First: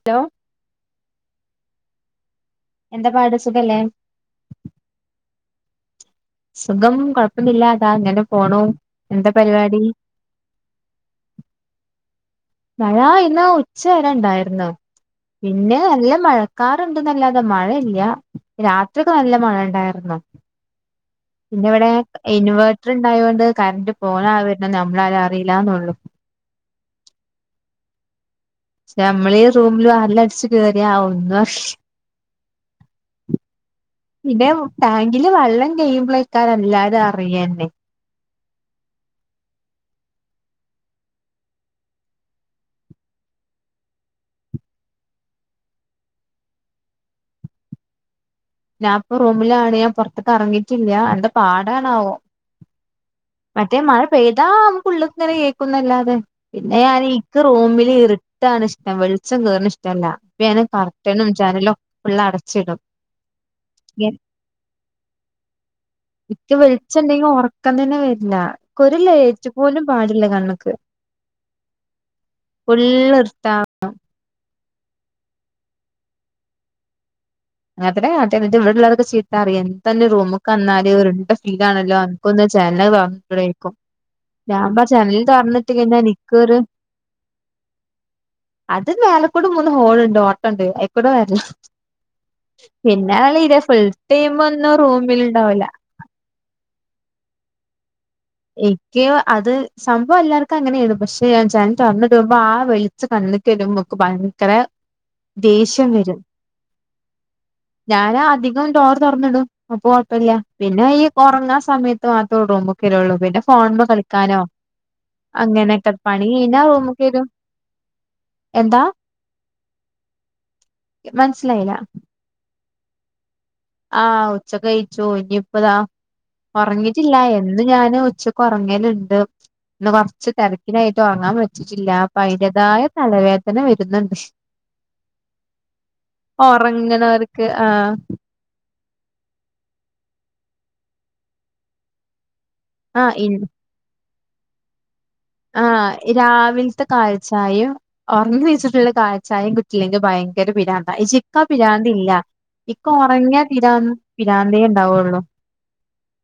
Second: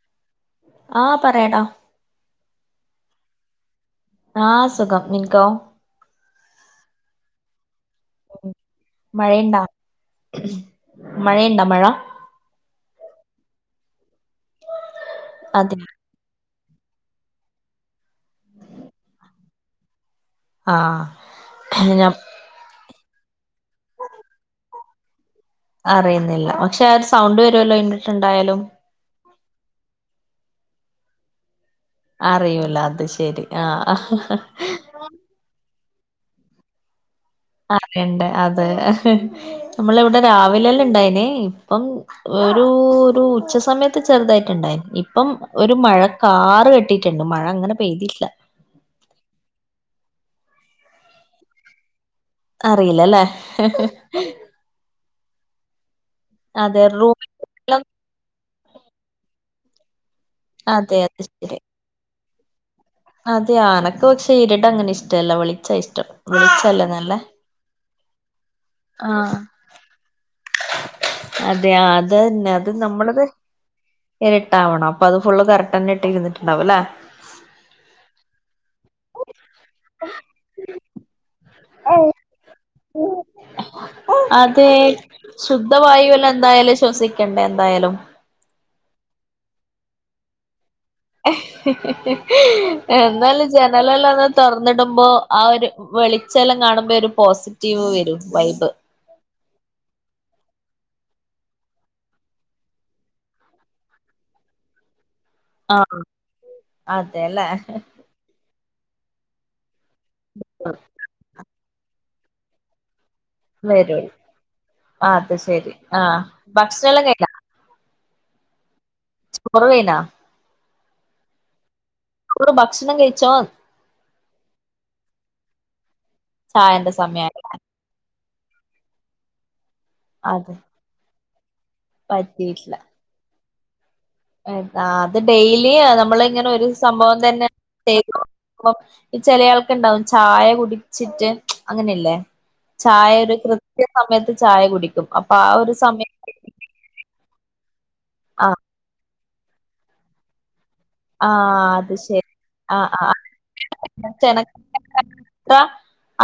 Hello ആ പറയടാ എന്താ പാട് സുഖല്ലേ ആഹ് സുഖം നിൻക്കോ? സുഖം കൊഴപ്പന്നില്ല ഇതായിങ്ങനെ പോണു എന്താ പരിപാടി മഴയിണ്ടോ? മഴ മഴ ഇന്ന് ഉച്ച വരെണ്ടായിര്ന്ന് പിന്നെ അതെ നല്ല മഴ കാറ്ണ്ട്ന്നല്ലാതെ മഴയില്ല രാത്രിയൊക്കെ നല്ല മഴണ്ടായിരുന്നു ആഹ് പിന്നെ ഇവിടെ ഞാൻ ഇൻവേർട്ടർ ഉണ്ടായോ ണ്ട് കറന്റ് പോകണാ വരുന്നേ നമ്മളാരും അ റീല്ലന്നൊള്ളൂ അറിയുന്നില്ല പക്ഷെ ആ സൗണ്ട് വരുവ ല്ലോ ഇൻവെർട്ടർ ഉണ്ടായാലും നമ്മള് ഈ റൂമില് വാതില് അടിച്ച് കേയറിയാ ഒന്നുറീല അറിയൂല അത് ശരി ആ പിന്നെ ടാങ്കില് വെള്ളം കഴിയുമ്പോഴേക്കാരം എല്ലാരും അറിയന്നെ അറിയണ്ടേ അതെ നമ്മള് ഇവിടെ രാവിലെല്ലാം ഇണ്ടായിനീ ഇപ്പം ഒരു ഒരു ഉച്ച സമയത്ത് ചെറുതായിട്ടുണ്ടായിരുന്നു ഇപ്പം ഒരു മഴ കാറുകെട്ടിയിട്ടുണ്ട് മഴയങ്ങനെ പെയ്തില്ല ഞാനിപ്പൊറൂമിലാണ്, ഞാൻ പുറത്തേക്കിറങ്ങിയിട്ടില്ല. എന്ത പാടാണാവോ അറിയില്ലല്ലേ, ഹ്.. മറ്റേ ഹ്.. മഴ പെയ്താ നമുക്കുള്ള് ന്നന്നെ കേൾക്കുന്നല്ലാതെ പിന്നെ അതെ ഞാനീ റൂമിൽ എനിക്കുറൂമിലിരിട്ടാണിഷ്ടം. വെളിച്ചം കേറുന്നയിഷ്ടല്ല, അപ്പ ഞാനെ അതെ അത് കർട്ടനും, ശരി ജനലും ഫള്ളടച്ചിടും അതെ ആനക്കുപക്ഷെ ഇരിട്ടങ്ങനെയിഷ്ടമല്ല. വെളിച്ചായിഷ്ടം. വിളിച്ചല്ലേനല്ലേ ഉറക്കംതന്നെ വരില്ല. ക്കൊരുലൈറ്റു പോലും പാടില്ല കണ്ണിക്ക് അതെ ആ അതന്നെ അതുനമ്മളത് ഇർട്ടാ ഇരിട്ടാവണം അപ്പൊ അതു ഫുളള് കറക്റ്റുതന്നെ ഇട്ടിരിന്നിട്ടുണ്ടാവുമല്ലേ അങ്ങനത്തെ കാ ട്ടീലിവിടെയുള്ളതൊക്കെ ചീത്തറിയും എത്താൻ്റെ റൂമ്ക്കെന്നാല് ഫീലാണല്ലോ അനക്കൊന്നു ജനല് തുറന്നുടെ ചോയ്ക്കും അതെ, ശുദ്ധവായുവല്ലെ ഇൻക്കൊരു ന്തായാലും ശ്വസിക്കണ്ടേ എന്തായാലും അതു മേലേക്കൂടെ മൂന്നു ഹോളുണ്ട് ഓട്ടണ്ട് അയ്ക്കൂടെ വര പിന്നെ എന്നാലും കളിയില്ല ഫുൾ ജനലെല്ലാം ഒന്നു ടൈം ഒന്നും തുറന്നിടുമ്പോ ആ റൂമിലുണ്ടാവില്ല ഒരു.. വെളിച്ചെല്ലാംകാണുമ്പോ ഒരു പോസിറ്റീവ് വരും. വൈബ് യ്യോ, അതുസംഭവം എല്ലാവർക്കും അങ്ങനെയാണ് പക്ഷെ ഞാൻ ജനൽതൊന്ന് ടുമ്പം ആ വെളി പും കണ്ണ് കരുമ്പംക്ക് ബയങ്കര ദേഷ്യംവരും. അതെല്ലേ ഞാനാദ്യം ഞാൻഡോർ തുറന്നിടും. അപ്പൊ കുഴപ്പമില്ല, പിന്നെയീ യുറങ്ങാൻ സമയത്തു മാത്രം റൂമിക്കരുള്ളൂ പിന്നെ ഫോണ് മ്മ വരും കളിക്കാനോ അത് ശരി അങ്ങനെയൊക്കെ ആഹ് പണി ഭക്ഷണം എല്ലാം കയ്ഞ്ഞാറൂമിൽകേറും കഴിഞ്ഞാ എന്താ ഓർമ്മയുണ്ടോ മനസ്സിലായില്ല ഭക്ഷണം കഴിച്ചോന്ന് ആഹ്. ഉച്ചകഴിച്ചു ഇനിയിപ്പതാ ചായന്റെ സമയാ ഉറങ്ങിട്ടില്ലായി എന്നുംഞാനുംഉച്ചക്കുറങ്ങലുണ്ട്, അതെ ഇന്നുകൊറച്ചുതിരക്കിലായിട്ടുറങ്ങാൻ പറ്റി റ്റിയിട്ടില്ല പ്പ യിന്റേതായ തലവേദന വരുന്നുണ്ട് ആ അത്ത് ഡെയിലി നമ്മളിങ്ങനെ ഒരു സംഭവം ഒറങ്ങണവർക്ക് തന്നെ ആഹ് ചെയ്തു ഇപ്പം, ചിലയാൾക്കാർക്കുണ്ടാവും, ചായ കുടിച്ചിട്ടങ്ങനെയില്ലേ ആഹ് ഇൻ ചായയൊരു കൃത്യ സമയത്തുചായ കുടിക്കും. അ ആഹ്‌, രാവിൽ ത്തെകാലിചായയും ആ ഓർങ്ങിണീച്ചിട്ടുള്ള കാലിചായയും കിട്ടിയില്ലെങ്കിൽ ഭയങ്കര പിരാ ആ ഇച്ചിപ്പം അത് പിരാന്തില്ല, ശരി ആ ഇപ്പം ആ ഒറങ്ങിയാതീരാവുന്നപിരാന്തേയുണ്ടാവുള്ളു ആഹ്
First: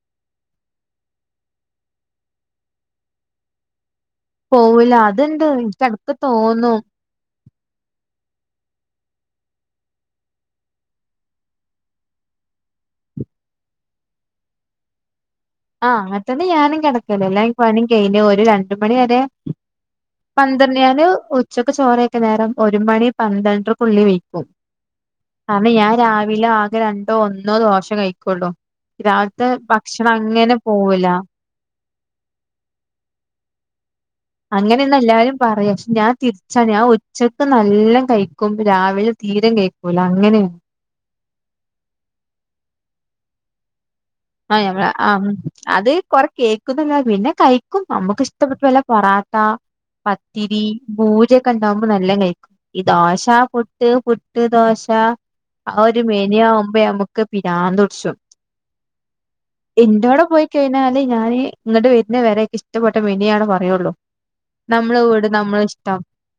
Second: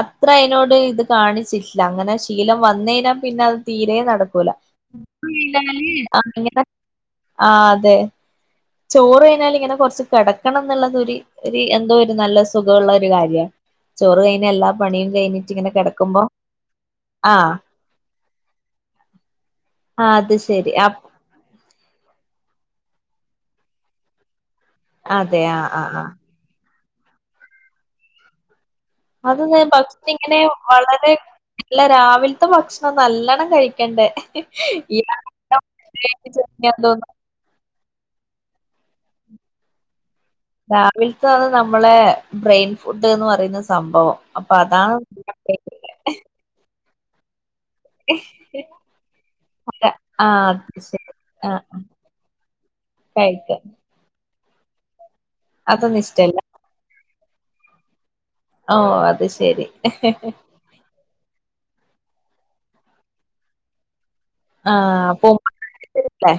അത്രയതിനോടിതുകാണിച്ചില്ല, അങ്ങനെ ശീലം വന്നുകഴിഞ്ഞാൽ പിന്നെ അതുതീരെ നടക്കു പോവൂല അതുണ്ട് എനിക്കിടക്കുതോന്നും ആഹ് അതെ ചോറു കഴിഞ്ഞാലിങ്ങനെ കൊറച്ചു കെടക്കണന്നുള്ളത് ഒരു ഒര് എന്തോ ഒരു നല്ല സുഖമുള്ള ഒരു കാര്യാ ചോറു കഴിഞ്ഞ് എല്ലാ പണിയും കഴിഞ്ഞ് ആഹ് അങ്ങനെ തന്നെ ഞാനും കെടക്കല് എല്ലാം ഈ പണി കഴിഞ്ഞ് ഒര് രണ്ടു മണി വരെ ആഹ് അത് ശരി ആ [unintelligible] ഉ ച്ചക്കു ചോറ് കഴിക്കാൻ നേരം ഒരു മണി പന്ത്രണ്ടരക്കുള്ളി വെക്കും അതെ ആഹ് കാരണം ആഹ് ഞാൻ ആഹ് രാവി [unintelligible] ആകെ രണ്ടോ ഒന്നോ ദോശ കഴിക്കൊള്ളൂ രാവിലത്തെ ഭക്ഷണ അങ്ങനെ വളരെ അല്ല രാവിലത്തെ ഭക്ഷണം നല്ലോണം കഴിക്കണ്ടേ അങ്ങനെയെന്ന് എല്ലാരും പറയും പക്ഷെ ഞാൻ തിരിച്ചാ ഞാൻ ഉച്ച ഇപ്പം നല്ല കഴിക്കും രാവിലെ തീരെ കഴിക്കൂല അങ്ങനേണ് രാവിലത്തേണ് നമ്മളെ ബ്രെയിൻ ഫുഡ്ന്ന് പറയുന്ന സംഭവം അപ്പൊ ആഹ് ഞമ്മള് അതാണ് അം അത് കൊറെ കേൾക്കൂന്നല്ലാതെ പിന്നെ കഴി ക്കും അമ്മക്കിഷ്ടപ്പെട്ട വല്ല പൊറാട്ട ആഹ് പത്തിരീ അത് ശരി ബുരിയൊക്കെ ആഹ് ഇണ്ടാവുമ്പോ നല്ല കഴിക്കും ഈ ദോശ കഴിക്ക പു ട്ട് പുട്ട് ദോശ ആ അതൊന്നും ഒരു ഇഷ്ടല്ല മെനു അവുമ്പോ നമുക്ക് പിരാന്ത് പിടിച്ചും ഓഹ് അത് ശെ ഇൻ്റോടെ പോയി കഴിഞ്ഞാല് ഞാന് ഇങ്ങട്ട് വെര് ണ വരേ എനിക്ക്ഷ്ടപ്പെട്ട മെനുവാണേ പറയുള്ളൂ. നമ്മളെ ആഹ് വീട് പോകുമ്പോ നമ്മളെ ഇഷ്ടം ല്ലേ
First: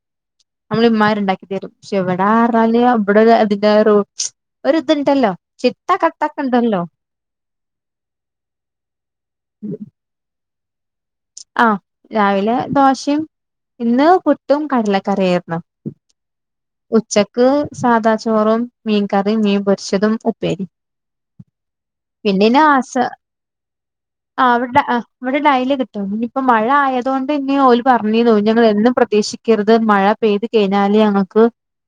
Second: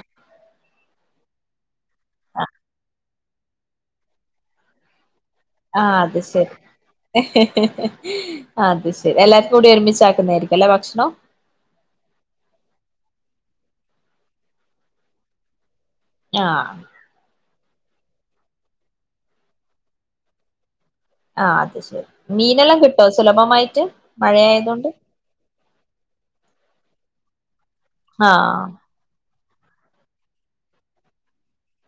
നമ്മളെ ഇമ്മാര് ഉണ്ടാക്കി തരും പക്ഷെ ഇവിടെ [unintelligible] ഇവിടൊരു അതിൻ്റേതായ റൂ ഒരിത്ണ്ടല്ലോ ആഹ് അത് ശരി അത് ശരി എല്ലാർക്കൂടി ഒരുമിച്ചാക്കുന്നാരി എല്ലാ ഭക്ഷണോം ആഹ് രാവിലെ ദോശേം ഇന്ന് പുട്ടും കടലക്കറിയായിരുന്നു. ആഹ് ഉച്ചക്ക് സാധാ ചോറും മീൻ കറിം മീൻ പൊരിച്ചതും ഉപ്പേരിം ആഹ് അത് ശരി മീനെല്ലാം കിട്ടോ സുലഭമായിട്ട് മഴ ആഹ് അവിടെ ആയതൊണ്ട് ആഹ് ഇവിടെ ഡയ്ലി കിട്ടും ഇനിയിപ്പൊ മഴ ആയതോണ്ട് ഇന്നി ഓല് പറഞ്ഞീന്നു ഇനി ഞങ്ങളെ ആഹ് എന്നും പ്രതീക്ഷി ക്കരുത് മഴ പെയ്ത് കഴിഞ്ഞാല് ഞങ്ങക്ക്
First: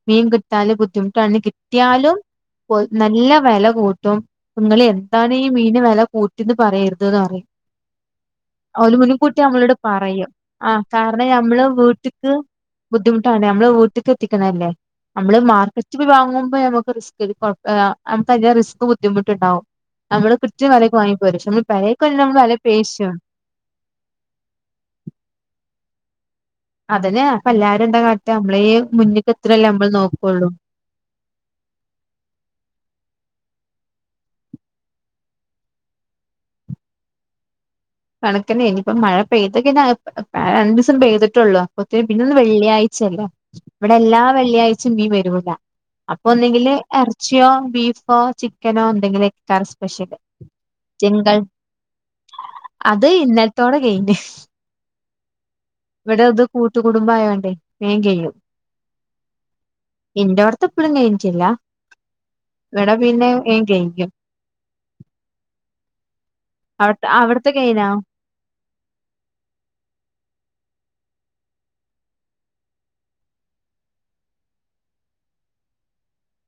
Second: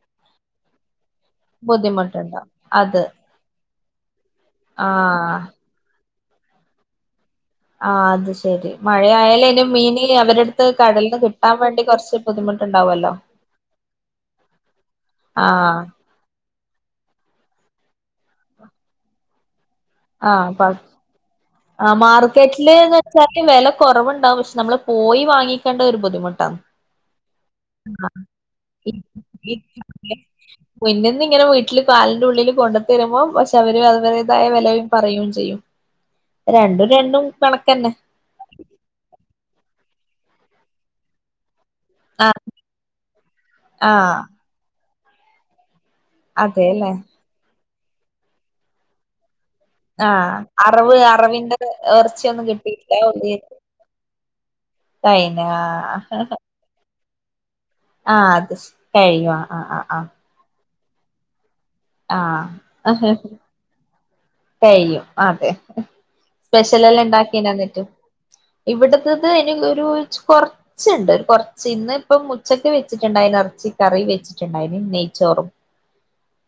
മീൻ കിട്ടാല് ബുദ്ധിമുട്ടാണ് ഇനി കിട്ടിയാലും ബുദ്ധിമുട്ടുണ്ടാവും അത് നല്ല വെല കൂട്ടും ങ്ങള് എന്താണീ ആഹ് മീനിന് വെല കൂട്ടിയേന്ന് പറയരുത് ന്ന് പറയും ആഹ് അത് ശരി ഓല് മുൻകൂട്ടി മഴയായാല് ഇനി നമ്മളോട് മീന് പറയും അവരടുത്ത് ആ കടലിന്ന് കാരണം കിട്ടാൻ ഞമ്മള് വേണ്ടി വീട്ടി കുറച്ച് ക്ക് ബുദ്ധിമുട്ടുണ്ടാവല്ലോ ബുദ്ധിമുട്ടാണ് നമ്മള വീട്ടിക്ക് എത്തിക്കണല്ലേ നമ്മള് ആഹ് മാർക്കറ്റ് പോയ് വാങ്ങുമ്പോ നമുക്ക് റിസ്കെട് കൊഴപ് ആഹ് നമുക്കധികം റിസ്കും ബുദ്ധിമുട്ടുണ്ടാവും. നമ്മള് ആഹ് പ കൃത്യം വെലയ്ക്ക് വാങ്ങി പോരും പക്ഷെ നമ്മള് പെരേക്ക് വരണ് അമ്മള് വെല പേശും ക്ക് വെല കൊറവ്ണ്ടാവും പക്ഷെ നമ്മള് പോയി വാങ്ങിക്കേണ്ട ഒരു ബുദ്ധിമുട്ടാന്ന് അതന്നെ അപ്പ എല്ലാരും എന്താ കാട്ട അമ്മളേ മുന്നിക്കെത്തണല്ലേ അമ്മള് നോക്കുള്ളൂ. മുന്ന്ന്ന്ങ്ങനെ വീട്ടില് കാലിന്റുള്ളില് കൊണ്ട് തെരുമ്പോ പക്ഷെ അവര് അവര്ടേതായ വെലയും പറയും ചെയ്യും. രണ്ടും രണ്ടും കണക്കന്നെ കണക്കെന്നേ ഇഞ്ഞീപ്പോ മഴ പെയ്ത് കഴിഞ്ഞാ അഹ് രണ്ടൂസം പെയ്തിട്ടേള്ളൂ. ഒത്തിരി പിന്നൊന്ന് വെള്ളിയാഴ്ചല്ലേ ഇവിടെ ആഹ് എല്ലാ വെള്ളിയാച്ചേം മീൻ വരൂല അപ്പൊ ഒന്ന്ങ്കില് അതെല്ലേ എറച്ചിയോ ബീഫോ ചിക്കനോ എന്തെങ്കിലൊക്കെ കറി സ് ആഹ് അറവ് അറവിന്റെത് എറച്ചിയൊന്നും കിട്ട് അത് ഇന്നലത്തോടെ കഴിഞ്ഞു കൈന ഇവ്ടെ അത് കൂട്ടുകുടുംബായോണ്ടേ വേം ആഹ് കഴിയും അത് ശ് കഴിഞ്ഞൊ ആഹ് ആഹ് ആഹ് ആഹ് ത്തെ പ്പളും കെയ്ഞ്ഞ്റ്റില്ല. ആഹ് വടെ പിന്നെ വേം കെയ്യും കെയ്യും. അതെ അവി അവിടത്തെ സ്പെഷ്യലെല്ലാംണ്ടാക്കീന്നോന്നിട്ട്? കഴിഞ്ഞോ ഇവിടത്തത് ഇനീ ഒരു ചു കൊറ ച്ച്ണ്ട് ഒര് കൊർച്ച് ഇന്ന് ഇപ്പം ഉച്ചക്ക് വെച്ചിട്ടുണ്ടായിന് എർച്ചി കറി വെച്ചിട്ടുണ്ടായിന് നെയ്ച്ചോറും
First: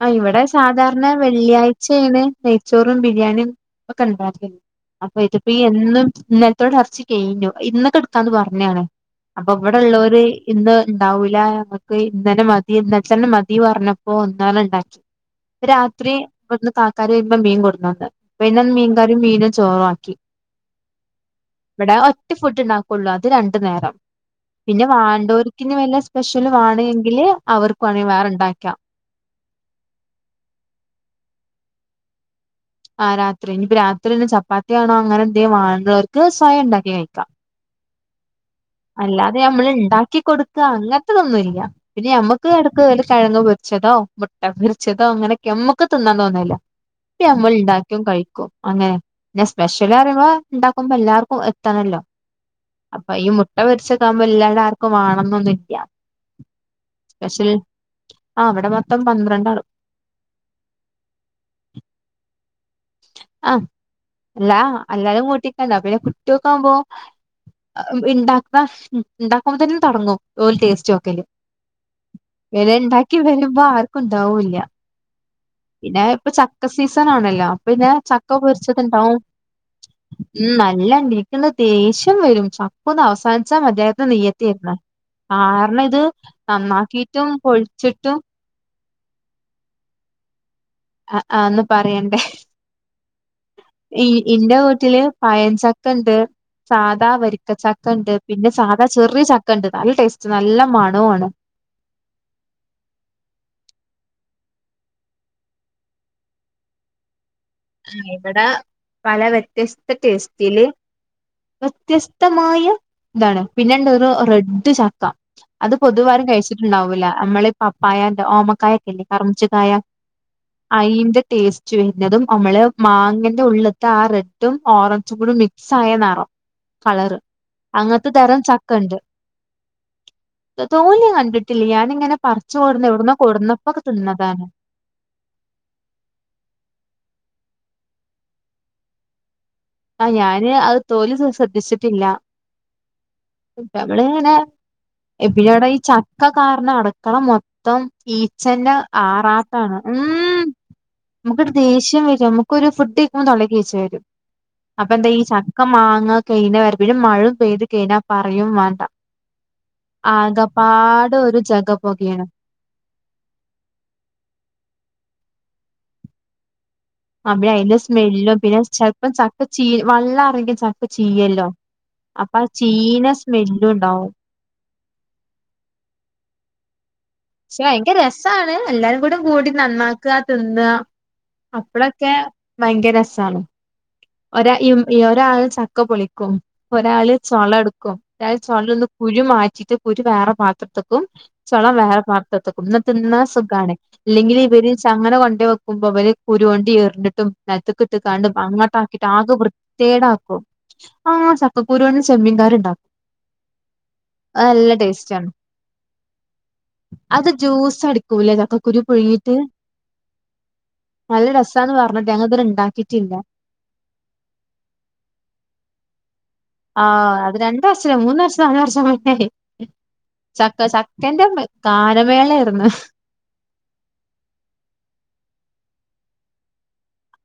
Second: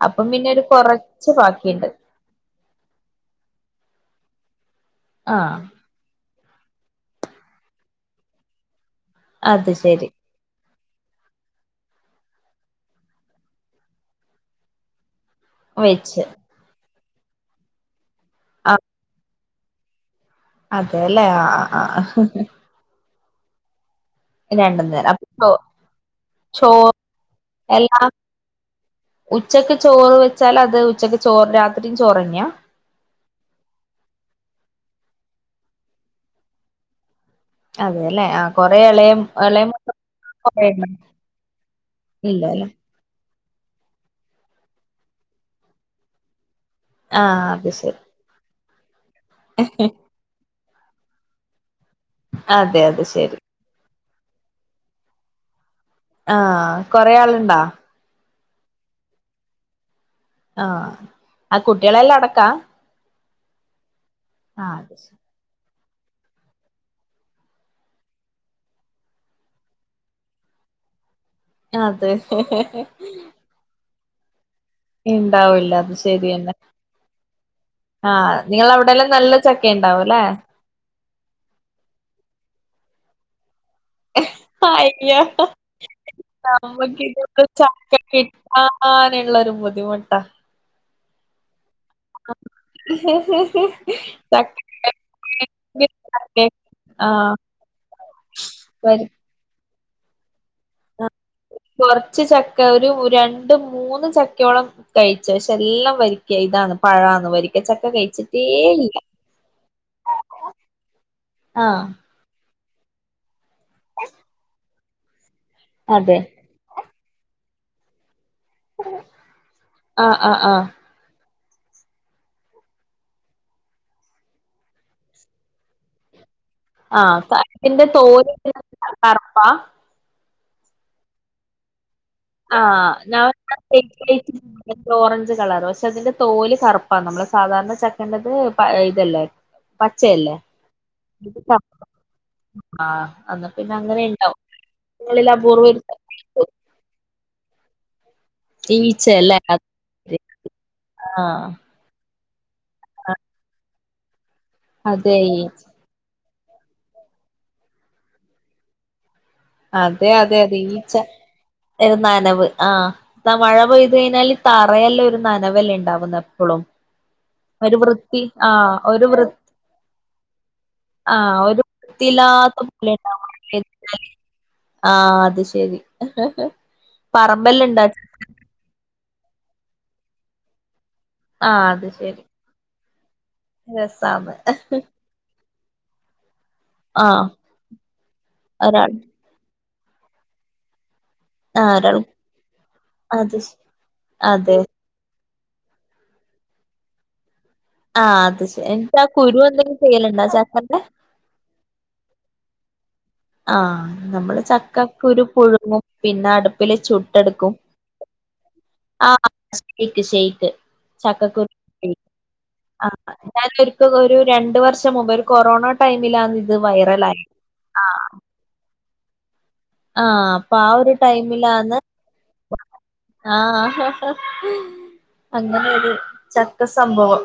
ആഹ് അപ്പം ഇവടെ പിന്നെ ഒരു സാധാര്ണെ കൊറച്ച് ബാക്കിയുണ്ട് വെള്ളിയാഴ്ചേണ് നെയ്ച്ചോറും ബിരിയാണിം ഒക്കെണ്ടാക്കല് അപ്പൊ ഇത്പ്പോ ഈ ആഹ് എന്നും ഇന്ന ൽത്തോടെ എർച്ചി കെയ്ഞ്ഞു ഇന്നൊക്ക്ട്ക്കാന്ന് പർഞ്ഞാണ് അപ്പൊ അത് ശരി വ്ടെള്ളോര് ഇന്ന് ണ്ടാവൂലാ മക്ക് ഇന്നന്നെ മതി ഇന്നൽത്തന്നെ മതി പർഞ്ഞപ്പോ ന്നലെണ്ടാക്കി. രാത്രി വെച്ച് ഇവട്ന്ന് കാക്കാര് വരുമ്പോ മീൻ കൊട്ന്നന്ന്. പിന്നെ ആ മീൻകറിം മീനും ചോറു ആക്കി അതെല്ലേ ആഹ്, ആഹ്, ആഹ്, ആഹ് കൊള്ളു അത് രണ്ട് നേരം. രണ്ടു പിന്നെ നേരം അപ്പൊ ചോ വാണ്ടോരിക്കിഞ്ഞ് വല്ല സ്പെഷ്യലും ചോ വാണേങ്കില് അവർക്ക് എല്ലാം വേണെങ്കിൽ വേറെണ്ടായ്ക്കാം. ഉച്ചക്ക് ചോറ് വെച്ചാൽ അത് ഉച്ചക്ക് ചോറ് രാത്രിം ചോറെന്ന്യാ. ആഹ്, രാത്രി ഇഞ്ഞ് പ്പോ രാത്രി തന്നെ ചപ്പാത്തിയാണോ അങ്ങനെ എന്തേം വാണ്ടോര്ക്ക് സ്വയണ്ടാക്കി കഴിക്കാം. അതെല്ലെ ആഹ് അല്ലാതെ ഞമ്മള് ണ്ടാക്കി കൊട്ക്കാ കൊറേ ഉണ്ടോ അങ്ങൻത്തതൊന്നുല്ല്യ. പിന്നെ ഞമ്മക്ക് ഇല്ലല്ലേ എടക്ക് വല്ല കെഴങ്ങ് പൊര്ച്ചതോ മുട്ട പൊരിച്ചതോ അങ്ങനൊക്കെ അമ്മക്ക് തിന്നാൻ തോന്നേല്ല്യ. പ്യ ആഹ് അമ്മൾ അത് ശരി ണ്ടായ്ക്കും കഴിക്കും. അങ്ങനെ പിന്നെ സ്പെഷ്യല്റയുമ്പോ ണ്ടാക്കുമ്പോ എല്ലാർക്കും എത്തണല്ലോ അതെ അതെ ശെരി. ട്ട പൊരിച്ചൊക്കെ ആവുമ്പോ എല്ലാര്ടെ ആർക്കും വേണന്നൊന്നുംല്ല്യ. ആഹ്, കൊറേ ആള്ണ്ടോ. ആഹ്, വ്ടെ മൊത്തം പന്ത്രണ്ടാള് ആഹ്, ആ കുട്ട്യളെല്ലാം അടക്കാ ആഹ്, എല്ലാ ആ അത് ശരി എല്ലാരെം കൂട്ടിക്കണ്ട പിന്നെ കുട്ടികക്കാവുമ്പോ ഇണ്ടാക്കാ ഇണ്ടാക്കുമ്പോത്തേനും തൊടങ്ങും ഓൽ ടേസ്റ്റോക്കല് അതെ പിന്നെ ണ്ടാക്കി വെരുമ്പോ ആർക്കും ണ്ടാവുല്ല്യ. ഇണ്ടാവൂല്ല അത് പിന്നെ ഇപ്പൊ ശരിയന്നെ ചക്ക സീസണാണല്ലോ അപ്പോ പിന്നെ ചക്ക ആഹ് നിങ്ങളവിടെല്ലാം പൊരിച്ചത്ണ്ടാവും. നല്ല ചക്ക ഉണ്ടാവുംല്ലേ ഉം അല്ലാന്റി എനിക്കങ്ങ് ദേഷ്യം വരും ചക്ക ഒന്ന് അവസാൻച്ചാ മതിയാ നിയ്യത്തേര്ന്ന്. അയ്യോ കാര്ണം ഇത് നന്നാക്കീട്ടും പൊഴിച്ചിട്ടും ആഹ് [unintelligible] നെള്ളൊരു ബുദ്ധിമുട്ടാ ആഹ് ആഹ് ഒന്ന് പറിയണ്ടേ ഇ ചക്ക ഇന്റെ വീട്ടില് പഴംചക്കണ്ട് സാധാ ആഹ് വരിക്കച്ചക്കണ്ട് പിന്നെ സാധാ വരി ചെറീ ചക്കണ്ട് നല്ല ടേസ്റ്റ് നല്ല മണവും ആണ്. കൊർച്ച് ചക്ക ഒരു രണ്ട് മൂന്ന് ചക്കയോളം കയ്ച്ച് പക്ഷേ എല്ലൊം വരിയ്ക്ക ഇതാണ് പഴാന്ന് വരി ആഹ് ഇവടെ പല വ്യത്യസ്ത ടേസ്റ്റില് ആഹ് വ്യത്യസ് ക്തമായ താണ് പിന്നെണ്ടറു റെഡ് ചക്ക അത് പൊതുവെ അതെ ആരും കഴിച്ചി ഉണ്ടാവൂല അമ്മളി പപ്പായ ൻ്റെ ഓമ കായക്കില്ല കറ്മുച്ച കായ ആഹ് ആഹ് ആഹ് അയിന്റെ ടേസ്റ്റ് വെര്ന്നതും അമ്മള് മാങ്ങന്റെ ഉള്ള്ത്തെ ആ റെഡും ഓറഞ്ചും കൂടി മിക്സായ നെറം. കളറ് ആഹ് ത ഇതിന്റെ അങ്ങൻത്തെ തോല് തെരം ചക്കണ്ട്. കറുപ്പാ തൊ തോല് ഞാ കണ്ടിട്ടില്ല്യ ഞാനിങ്ങനെ പറിച്ച് കൊട്ന്ന് ആഹ് എവ്ട്ന്നോ ഞാൻ കൊട്ന്നപ്പോക്കെ തിന്നതാണ് ഓറഞ്ച് കളറ് പക്ഷേ തിന്റെ തോല് കറ്പ്പാ നമ്മള് സാധാരണ ചക്കെന്റത് പ ഇതല്ലേ ആഹ് പച്ചയല്ലേ ഞാന് അത് തോല് ശ്ര ഇത് കറുപ്പാ. ശ്രദ്ധിച്ചിട്ടില്ല ആഹ് അന്നാപ്പിന്നെ അങ്ങനെ ഉണ്ടാവും നിങ്ങളിൽ ഇവിയെടെ ഈ അപൂർവം ചക്ക കാരണം അടുക്കള മൊത്തം ഈച്ചന്റെ ഈച്ചയല്ലേ അത്. ആറാട്ടാണ് ഉം ആഹ് നമുക്കൊരു ദേഷ്യം വരും നമുക്ക് ഒരു ഫുഡയ്ക്കുമ്പം തൊളേളക്ക് ഈച്ച വരും അപ്പോ എന്താ അതെ ഈ ഈച്ച, ചക്ക മാങ്ങ കഴിഞ്ഞ് വരുമ്പോഴും മഴ പെയ്ത് കഴിഞ്ഞാ പിന്നെ പറയും വേണ്ട അതെ അതെ അതെ ഈച്ച ആകപ്പാട് ഒരു ജഗ പുകയാണ് നനവ് ആഹ് ആ മഴ പെയ്തു കഴിഞ്ഞാല് തറയല്ലേ ഒരു നനവലെ ഉണ്ടാവുന്നെ എപ്പളും അബി അതിന്റെ ഒരു വൃത്തി സ്മെല്ലും പിന്നെ ആഹ് ഒരു ചെലപ്പം വൃ ചക്ക ചീ വള്ളറങ്ങി ചക്ക ആഹ് ചീയല്ലോ ഒരു അപ്പോ ആ വൃത്തിയില്ലാത്ത പോലെ ചീയുന്ന ഉണ്ടാവും മഴ പെയ്ത് സ്മെല്ലും കഴിഞ്ഞാല്. ഉണ്ടാവും ആഹ് അത് ശരി പക്ഷേ പറമ്പെല്ലാം ഇണ്ടാ ഭയങ്കര രസമാണ് എല്ലാരും കൂടെ കൂടി നന്നാക്കുക തിന്നുക ആഹ് അപ്പഴെക്കെ ഭയങ്കര രസമാണ് രമ്പാണ് ഒരാ ഒരാള് ചക്ക പൊളിക്കും ഒരാള് ആഹ് ചൊള എടുക്കും ഒരാള് ചൊളെന്ന് ഒരാൾ കുരു മാറ്റിട്ട് കുരു വേറെ പാത്രത്തക്കും ചൊള ആഹ് ഒരാൾ വേറെ പാത്രത്തിൽക്കും ന്നാതിന്നാൻ അത് ശ സുഖണേ ഇല്ലെങ്കിൽ അതെ ഇവര് [unintelligible] കൊണ്ട് വെക്കുമ്പോ ഇവര് കുരുകൊണ്ട് എറിഞ്ഞിട്ടും ആഹ് നിലത്തെക്കിട്ടേക്കാണ്ടും അത് ശരി അങ്ങോട്ട എന്നിട്ട് ആ ആകെ കുരു എന്തെങ്കിലും ചെയ്യലുണ്ടോ വൃത്തേടാക്കും ചക്കന്റെ ആഹ് ചക്കക്കുരുവും ചെമ്മീൻകറി ഉണ്ടാക്കും ആഹ് നമ്മള് അത് നല്ല ടേസ്റ്റ് ചക്കക്കുരു ആണ് പുഴുങ്ങും പിന്നെ അടുപ്പില് അത് ചുട്ടെടുക്കും ജ്യൂസ് അടിക്കൂലേ ചക്കക്കുരു പുഴുങ്ങിയിട്ട് ആഹ് ഷേക്ക് ഷേക്ക് ചക്കക്കുരു ഉണ്ടാക്കാന്ന് പറഞ്ഞിട്ട് ഞങ്ങള് ഇത് വരെ ഉണ്ടാക്കിട്ടില്ല ഞാനൊര്ക്കൽ ഒരു രണ്ട് വർഷം മുമ്പ് ഒരു കൊറോണ ടൈമിലാന്ന് ഇത് ആഹ് വൈറലായത് അത് രണ്ട് വർഷല്ല ആഹ് മൂന്ന് വർ ഷോ നാല് വർഷോ [unintelligible] ആഹ് അപ്പൊ ചക്ക ആ ഒരു ചക്കെന്റെ കാരമേള ആരുന്ന് ആ അങ്ങനൊരു ചക്ക സംഭവം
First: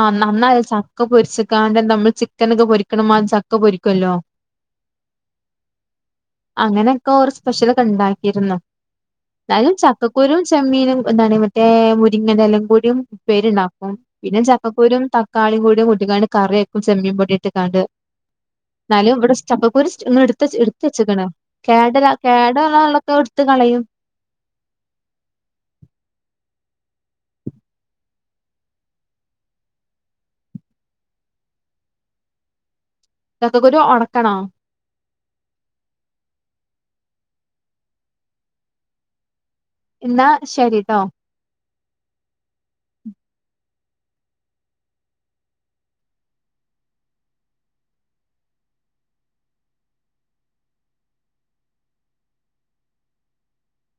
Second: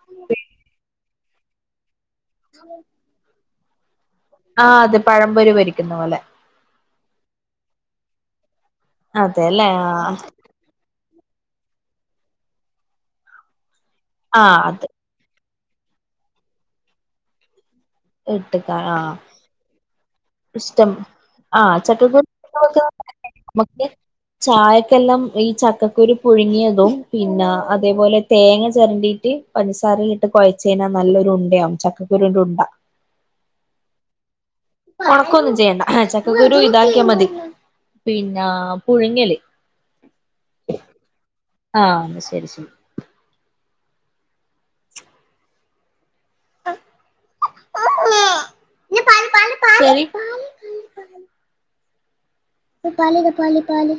ആഹ് നന്നായി ചക്ക പൊരിച്ചക്കാന്റെ നമ്മൾ ചിക്കന ക്കെ പൊരിക്കണമാ ചക്ക പൊരിക്കുവല്ലോ. ആ അതെ പഴം പൊരി പൊരിക്കുന്ന പോലെ അങ്ങനെയൊക്കെ ഓർ സ്പെഷ്യല ഒക്കെ ഉണ്ടാക്കിയിരുന്നു അതെല്ലേ എന്തായാലും ആഹ് ചക്കക്കുരും ചെമ്മീനും എന്താണ് മറ്റേ മുരിങ്ങ ൻ്റെ ല യും കൂടിം പ്പേരിണ്ടാക്കും പിന്നെ ആഹ് അത് ചക്കക്കൂരും തക് കാളി കൂടി കൂട്ടിക്കാണ്ട് കറി വെക്കും ചെമ്മീൻ പൊടിയിട്ട് കാണ്ട് ഇട്ടക്കാം എന്നാലും ആഹ് ഇവിടെ ചപ്പക്കൂരുഎടുത്ത് എടുത്ത് ഇഷ്ടം വച്ചക്കണ ആഹ് കേടര ചക്കക്കുരു നമുക്ക് കേടള്ളൊക്കെ എടുത്ത് കളയും നമുക്ക് ചായക്കെല്ലാം ഈ ചക്കക്കുരു പുഴുങ്ങിയതും പിന്നെ അതേപോലെ തേങ്ങ ചെരണ്ടിട്ട് പൻസാര ഇട്ട് കുഴച്ചഴിഞ്ഞാൽ നല്ലൊരു ഉണ്ടയാകും ചക്കക്കുരൂന്റെ ഉണ്ട ചക്കക്കുരു ഒണക്കണോ ഒണക്കും ഒന്നും ചെയ്യേണ്ട ചക്കക്കുരു ഇതാക്കിയാമതി പിന്നെ പുഴുങ്ങിയല്ലെ എന്നാ ശെരീട്ടോ ആ ശെരി ശെരി [unintelligible] പാല് പാല് പാല്